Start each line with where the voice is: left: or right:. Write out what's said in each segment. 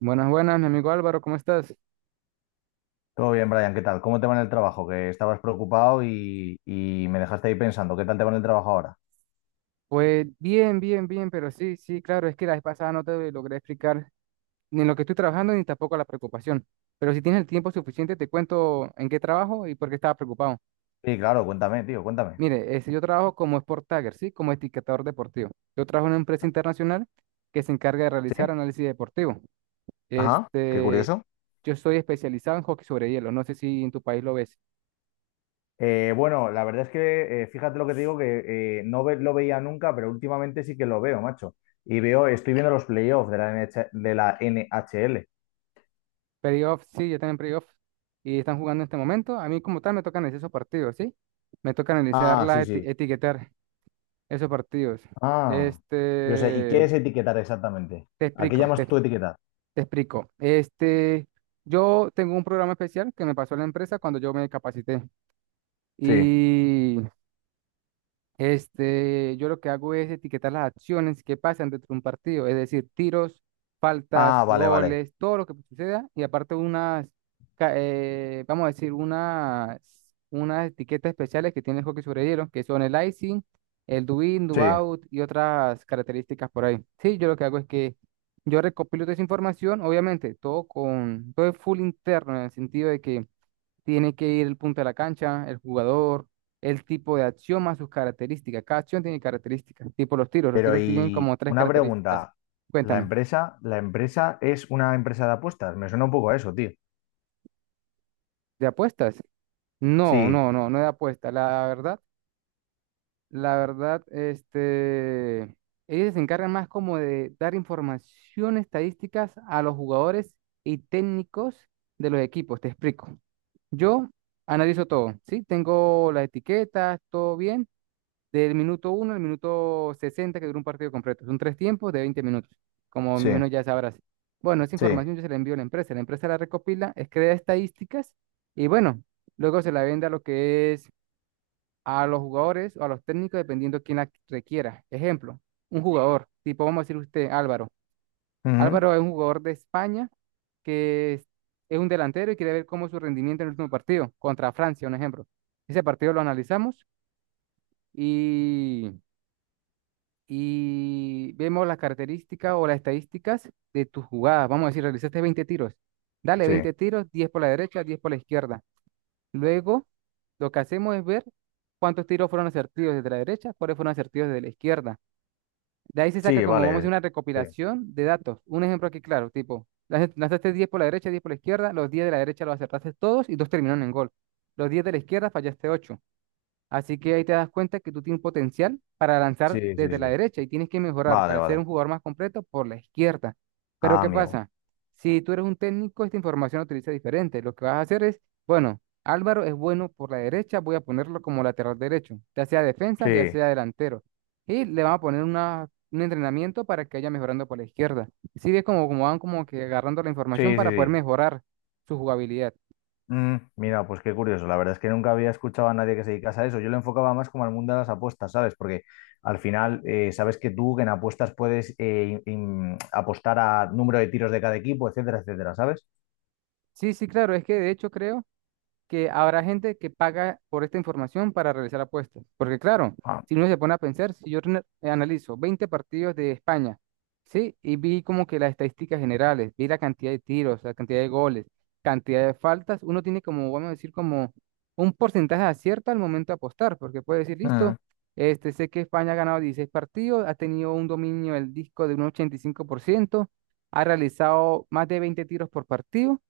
right: Buenas, buenas, mi amigo Álvaro, ¿cómo estás?
left: Todo bien, Brian, ¿qué tal? ¿Cómo te va en el trabajo? Que estabas preocupado y me dejaste ahí pensando. ¿Qué tal te va en el trabajo ahora?
right: Pues bien, bien, bien, pero sí, sí, claro, es que la vez pasada no te logré explicar ni lo que estoy trabajando ni tampoco la preocupación. Pero si tienes el tiempo suficiente, te cuento en qué trabajo y por qué estaba preocupado.
left: Sí, claro, cuéntame, tío, cuéntame.
right: Mire, yo trabajo como Sport Tagger, ¿sí? Como etiquetador deportivo. Yo trabajo en una empresa internacional que se encarga de
left: Sí,
right: realizar análisis deportivo.
left: ajá, qué
right: Este,
left: curioso.
right: yo soy especializado en hockey sobre hielo, no sé si en tu país lo ves.
left: Bueno, la verdad es que fíjate lo que te digo, que lo veía nunca, pero últimamente sí que lo veo, macho. Estoy viendo los playoffs de la NH de la NHL.
right: Playoff, sí, yo también playoff. Y están jugando en este momento. A mí como tal me toca analizar esos partidos, ¿sí? Me toca analizar,
left: Ah,
right: la
left: sí, sí.
right: etiquetar esos partidos.
left: Ah, yo sé, ¿y qué
right: Este,
left: es etiquetar exactamente?
right: te
left: ¿A qué
right: explico, te,
left: llamas tú
right: te
left: etiquetar?
right: explico. Yo tengo un programa especial que me pasó la empresa cuando yo me capacité.
left: Sí.
right: Y yo lo que hago es etiquetar las acciones que pasan dentro de un partido, es decir, tiros, faltas,
left: Ah, vale, vale.
right: goles, todo lo que suceda, y aparte vamos a decir, unas etiquetas especiales que tiene el hockey sobre hielo, que son el icing, el do in, do
left: Sí.
right: out y otras características por ahí. Sí, yo lo que hago es que yo recopilo toda esa información, obviamente, todo es full interno, en el sentido de que tiene que ir el punto de la cancha, el jugador, el tipo de acción más sus características. Cada acción tiene características, tipo los tiros. Los
left: Pero
right: tiros tienen
left: y
right: como tres
left: una
right: características.
left: pregunta,
right: Cuéntame.
left: la empresa es una empresa de apuestas, me suena un poco a eso, tío.
right: ¿De apuestas? No,
left: Sí,
right: no, no, no de apuestas. La verdad, ellos se encargan más como de dar información estadísticas a los jugadores y técnicos de los equipos. Te explico. Yo analizo todo, ¿sí? Tengo las etiquetas, todo bien. Del minuto uno al minuto 60 que dura un partido completo. Son tres tiempos de 20 minutos, como
left: sí,
right: menos ya sabrás. Bueno, esa
left: sí,
right: información yo se la envío a la empresa. La empresa la recopila, crea estadísticas y bueno, luego se la vende a lo que es a los jugadores o a los técnicos dependiendo quién la requiera. Ejemplo, un jugador, tipo vamos a decir usted, Álvaro.
left: ujú,
right: Álvaro es un jugador de España que es un delantero y quiere ver cómo es su rendimiento en el último partido contra Francia, un ejemplo. Ese partido lo analizamos y y vemos las características o las estadísticas de tus jugadas. Vamos a decir, realizaste 20 tiros. Dale
left: sí,
right: 20 tiros, 10 por la derecha, 10 por la izquierda. Luego, lo que hacemos es ver cuántos tiros fueron asertivos desde la derecha, cuáles fueron asertivos desde la izquierda. De ahí se saca
left: sí,
right: como, vamos a decir,
left: vale,
right: una
left: sí,
right: recopilación de datos. Un ejemplo aquí claro, tipo, lanzaste 10 por la derecha, 10 por la izquierda, los 10 de la derecha los acertaste todos y dos terminaron en gol. Los 10 de la izquierda fallaste ocho. Así que ahí te das cuenta que tú tienes potencial para
left: sí,
right: lanzar
left: sí,
right: desde la
left: sí,
right: derecha y tienes que mejorar
left: vale,
right: para ser
left: vale,
right: un jugador más completo por la izquierda. Pero
left: ah,
right: ¿qué
left: amigo,
right: pasa? Si tú eres un técnico, esta información la utiliza diferente. Lo que vas a hacer es, bueno, Álvaro es bueno por la derecha, voy a ponerlo como lateral derecho, ya sea defensa, ya
left: sí,
right: sea delantero. Y le vamos a poner un entrenamiento para que vaya mejorando por la izquierda. Sí, ves como, como van como que agarrando la
left: sí,
right: información
left: sí,
right: para poder
left: sí.
right: mejorar su jugabilidad.
left: Mm, mira, pues qué curioso, la verdad es que nunca había escuchado a nadie que se dedicase a eso, yo lo enfocaba más como al mundo de las apuestas, ¿sabes? Porque al final, sabes que tú en apuestas puedes apostar a número de tiros de cada equipo, etcétera, etcétera, ¿sabes?
right: Sí, sí, claro, es que de hecho creo que habrá gente que paga por esta información para realizar apuestas. Porque claro,
left: Ah.
right: si uno se pone a pensar, si yo analizo 20 partidos de España, ¿sí? Y vi como que las estadísticas generales, vi la cantidad de tiros, la cantidad de goles, cantidad de faltas, uno tiene como, vamos a decir, como un porcentaje de acierto al momento de apostar, porque puede decir, listo, sé que España ha ganado 16 partidos, ha tenido un dominio del disco de un 85%. Ha realizado más de 20 tiros por partido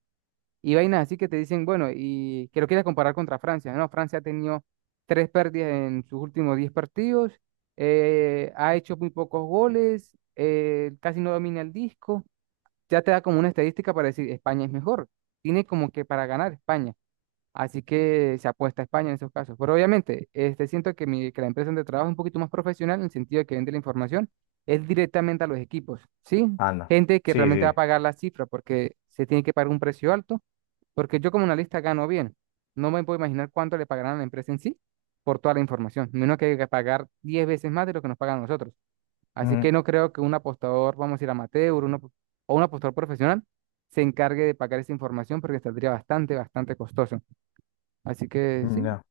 right: y vainas así que te dicen, bueno, y que lo quieras comparar contra Francia, ¿no? Francia ha tenido tres pérdidas en sus últimos 10 partidos, ha hecho muy pocos goles, casi no domina el disco, ya te da como una estadística para decir, España es mejor, tiene como que para ganar España, así que se apuesta a España en esos casos. Pero obviamente, siento que, que la empresa donde trabajo es un poquito más profesional en el sentido de que vende la información, es directamente a los equipos, ¿sí?
left: Anda.
right: Gente que
left: Sí,
right: realmente va a
left: sí.
right: pagar la cifra porque se tiene que pagar un precio alto porque yo como analista gano bien. No me puedo imaginar cuánto le pagarán a la empresa en sí por toda la información. Menos que hay que pagar 10 veces más de lo que nos pagan a nosotros. Así que
left: Mm,
right: no creo que un apostador, vamos a decir amateur, o un apostador profesional, se encargue de pagar esa información porque saldría bastante, bastante costoso. Así que sí,
left: ya.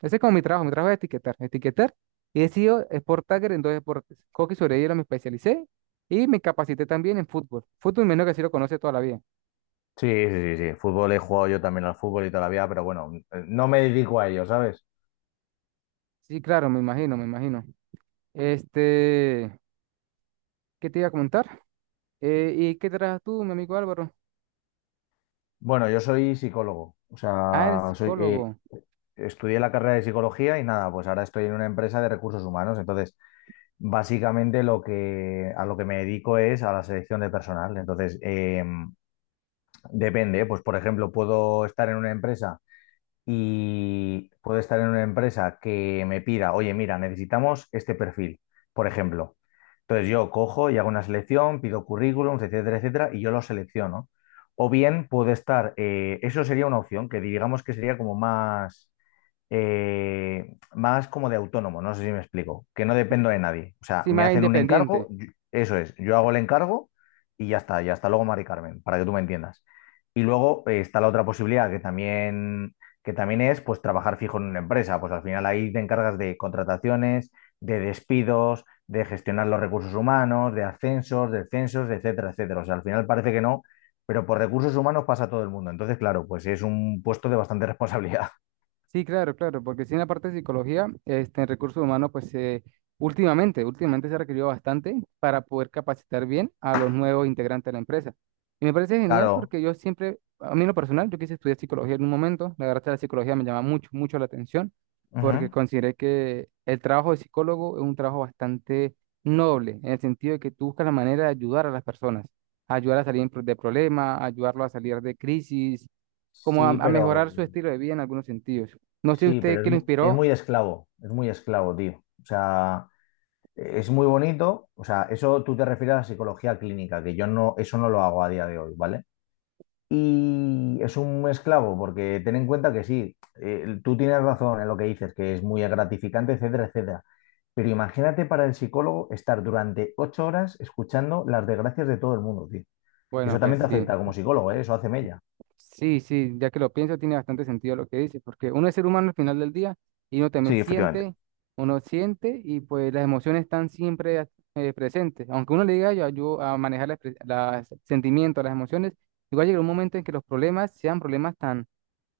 right: ese es como mi trabajo. Mi trabajo es etiquetar. Etiquetar. Y he sido sport tagger en dos deportes. Hockey sobre hielo me especialicé y me capacité también en fútbol. Fútbol menos que así lo conoce toda la vida.
left: Sí, sí, sí, sí. Fútbol he jugado yo también al fútbol y todavía pero bueno, no me dedico a ello, ¿sabes?
right: Sí, claro, me imagino, me imagino. Este... ¿Qué te iba a comentar? ¿Y qué trabajas tú, mi amigo Álvaro?
left: Bueno, yo soy psicólogo. O
right: Ah, eres
left: sea,
right: psicólogo.
left: estudié la carrera de psicología y nada, pues ahora estoy en una empresa de recursos humanos. Entonces, básicamente a lo que me dedico es a la selección de personal. Entonces, depende, ¿eh? Pues por ejemplo, puedo estar en una empresa. Y puedo estar en una empresa que me pida, oye, mira, necesitamos este perfil, por ejemplo. Entonces yo cojo y hago una selección, pido currículums, etcétera, etcétera, y yo lo selecciono. O bien puedo estar, eso sería una opción que digamos que sería como más eh, más como de autónomo, no sé si me explico, que no dependo de nadie. O sea,
right: Sí,
left: me
right: más
left: hacen un
right: independiente.
left: encargo, eso es, yo hago el encargo y ya está, y hasta luego, Mari Carmen, para que tú me entiendas. Y luego está la otra posibilidad que también es pues trabajar fijo en una empresa. Pues al final ahí te encargas de contrataciones, de despidos, de gestionar los recursos humanos, de ascensos, descensos, etcétera, etcétera. O sea, al final parece que no. Pero por recursos humanos pasa todo el mundo. Entonces, claro, pues es un puesto de bastante responsabilidad.
right: Sí, claro, claro, porque si en la parte de psicología, en recursos humanos, pues últimamente, últimamente se ha requerido bastante para poder capacitar bien a los nuevos integrantes de la empresa. Y me parece genial
left: Claro.
right: porque yo siempre, a mí en lo personal, yo quise estudiar psicología en un momento, la verdad es que la psicología me llama mucho, mucho la atención, porque
left: Ujú.
right: consideré que el trabajo de psicólogo es un trabajo bastante noble, en el sentido de que tú buscas la manera de ayudar a las personas, ayudar a salir de problemas, ayudarlo a salir de crisis como a,
left: Sí,
right: a
left: pero
right: mejorar su estilo de vida en algunos sentidos. No sé
left: sí,
right: usted
left: pero
right: qué lo inspiró.
left: es muy esclavo, tío. O sea, es muy bonito. O sea, eso tú te refieres a la psicología clínica, que yo no, eso no lo hago a día de hoy, ¿vale? Y es un esclavo, porque ten en cuenta que sí, tú tienes razón en lo que dices, que es muy gratificante, etcétera, etcétera. Pero imagínate para el psicólogo estar durante ocho horas escuchando las desgracias de todo el mundo, tío.
right: Bueno,
left: Eso
right: pues
left: también te
right: sí,
left: afecta como psicólogo, ¿eh? Eso hace mella.
right: sí, sí, ya que lo pienso, tiene bastante sentido lo que dice, porque uno es ser humano al final del día y uno también
left: Sí, efectivamente.
right: siente, uno siente y pues las emociones están siempre presentes. Aunque uno le diga, yo ayudo a manejar los sentimientos, las emociones, igual llega un momento en que los problemas sean problemas tan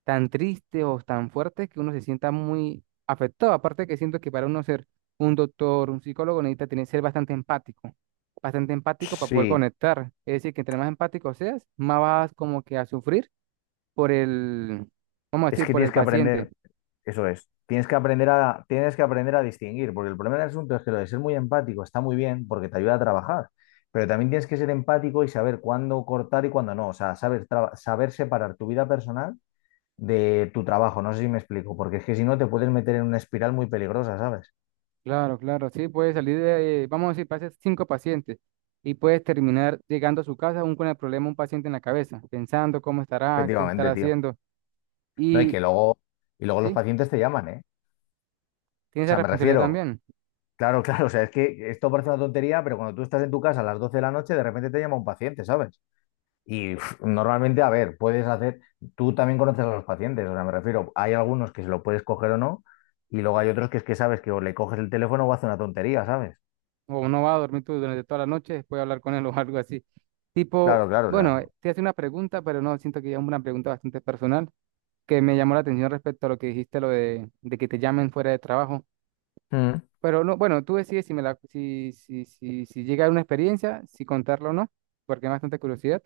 right: tan tristes o tan fuertes que uno se sienta muy afectado. Aparte que siento que para uno ser un doctor, un psicólogo, necesita tener, ser bastante empático para poder
left: Sí.
right: conectar. Es decir, que entre más empático seas, más vas como que a sufrir por el, vamos a
left: Es
right: decir,
left: que
right: por
left: tienes
right: el
left: que
right: paciente.
left: aprender, Eso es, tienes que aprender a, tienes que aprender a distinguir, porque el problema del asunto es que lo de ser muy empático está muy bien porque te ayuda a trabajar, pero también tienes que ser empático y saber cuándo cortar y cuándo no, o sea, saber separar tu vida personal de tu trabajo, no sé si me explico, porque es que si no te puedes meter en una espiral muy peligrosa, ¿sabes?
right: Claro, claro, sí, puede salir de, vamos a decir, pases cinco pacientes y puedes terminar llegando a su casa aún con el problema un paciente en la cabeza, pensando cómo estará, qué
left: Efectivamente,
right: estará
left: tío.
right: haciendo.
left: No, y
right: Y
left: que luego, Y luego los
right: sí,
left: pacientes te llaman, ¿eh?
right: tienes
left: O
right: esa
left: sea, me
right: responsabilidad
left: refiero,
right: también.
left: claro, claro, o sea, es que esto parece una tontería, pero cuando tú estás en tu casa a las 12 de la noche, de repente te llama un paciente, ¿sabes? Y uf, normalmente, a ver, tú también conoces a los pacientes, o sea, me refiero, hay algunos que se lo puedes coger o no, y luego hay otros que es que sabes que o le coges el teléfono o hace una tontería, ¿sabes?
right: O no va a dormir tú durante toda la noche, después hablar con él o algo así. Tipo,
left: Claro, claro, o sea.
right: bueno, te hace una pregunta, pero no, siento que es una pregunta bastante personal, que me llamó la atención respecto a lo que dijiste, lo de que te llamen fuera de trabajo.
left: Mm.
right: Pero no, bueno, tú decides si me la, si, si, si, si llega a una experiencia, si contarlo o no, porque es bastante curiosidad.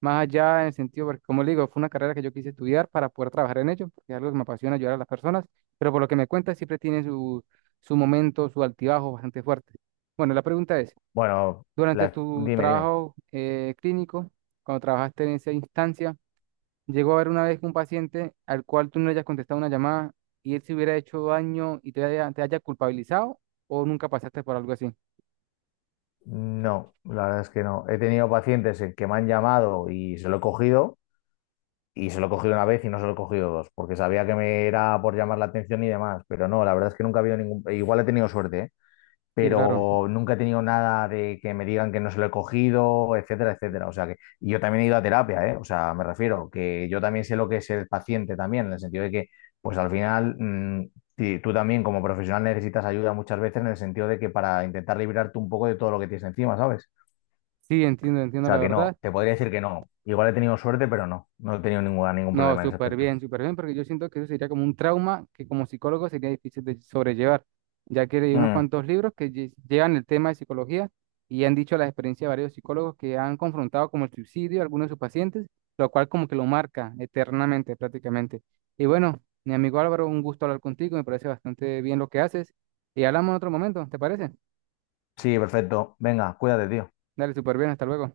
right: Más allá en el sentido, porque como le digo, fue una carrera que yo quise estudiar para poder trabajar en ello, porque es algo que me apasiona ayudar a las personas, pero por lo que me cuentas siempre tiene su, su momento, su altibajo bastante fuerte. Bueno, la pregunta es,
left: Bueno,
right: durante tu
left: dime, dime.
right: trabajo clínico, cuando trabajaste en esa instancia, llegó a haber una vez un paciente al cual tú no le hayas contestado una llamada y él se hubiera hecho daño y te haya culpabilizado o nunca pasaste por algo así.
left: No, la verdad es que no. He tenido pacientes en que me han llamado y se lo he cogido, y se lo he cogido una vez y no se lo he cogido dos, porque sabía que me era por llamar la atención y demás, pero no, la verdad es que nunca ha habido ningún... Igual he tenido suerte, ¿eh?
right: Sí, claro.
left: Pero nunca he tenido nada de que me digan que no se lo he cogido, etcétera, etcétera. O sea que y yo también he ido a terapia, ¿eh? O sea, me refiero que yo también sé lo que es el paciente también, en el sentido de que, pues al final, tú también como profesional necesitas ayuda muchas veces en el sentido de que para intentar librarte un poco de todo lo que tienes encima, ¿sabes?
right: Sí, entiendo,
left: O
right: entiendo la
left: sea que
right: verdad.
left: no, te podría decir que no. Igual he tenido suerte, pero no, he tenido ninguna, ningún
right: No,
left: problema en ese aspecto.
right: súper bien, porque yo siento que eso sería como un trauma que como psicólogo sería difícil de sobrellevar, ya que leí unos
left: Mm,
right: cuantos libros que llevan el tema de psicología y han dicho la experiencia de varios psicólogos que han confrontado como el suicidio a algunos de sus pacientes, lo cual como que lo marca eternamente prácticamente. Y bueno, mi amigo Álvaro, un gusto hablar contigo, me parece bastante bien lo que haces y hablamos en otro momento, ¿te parece?
left: sí, perfecto. Venga, cuídate, tío.
right: Dale, súper bien, hasta luego.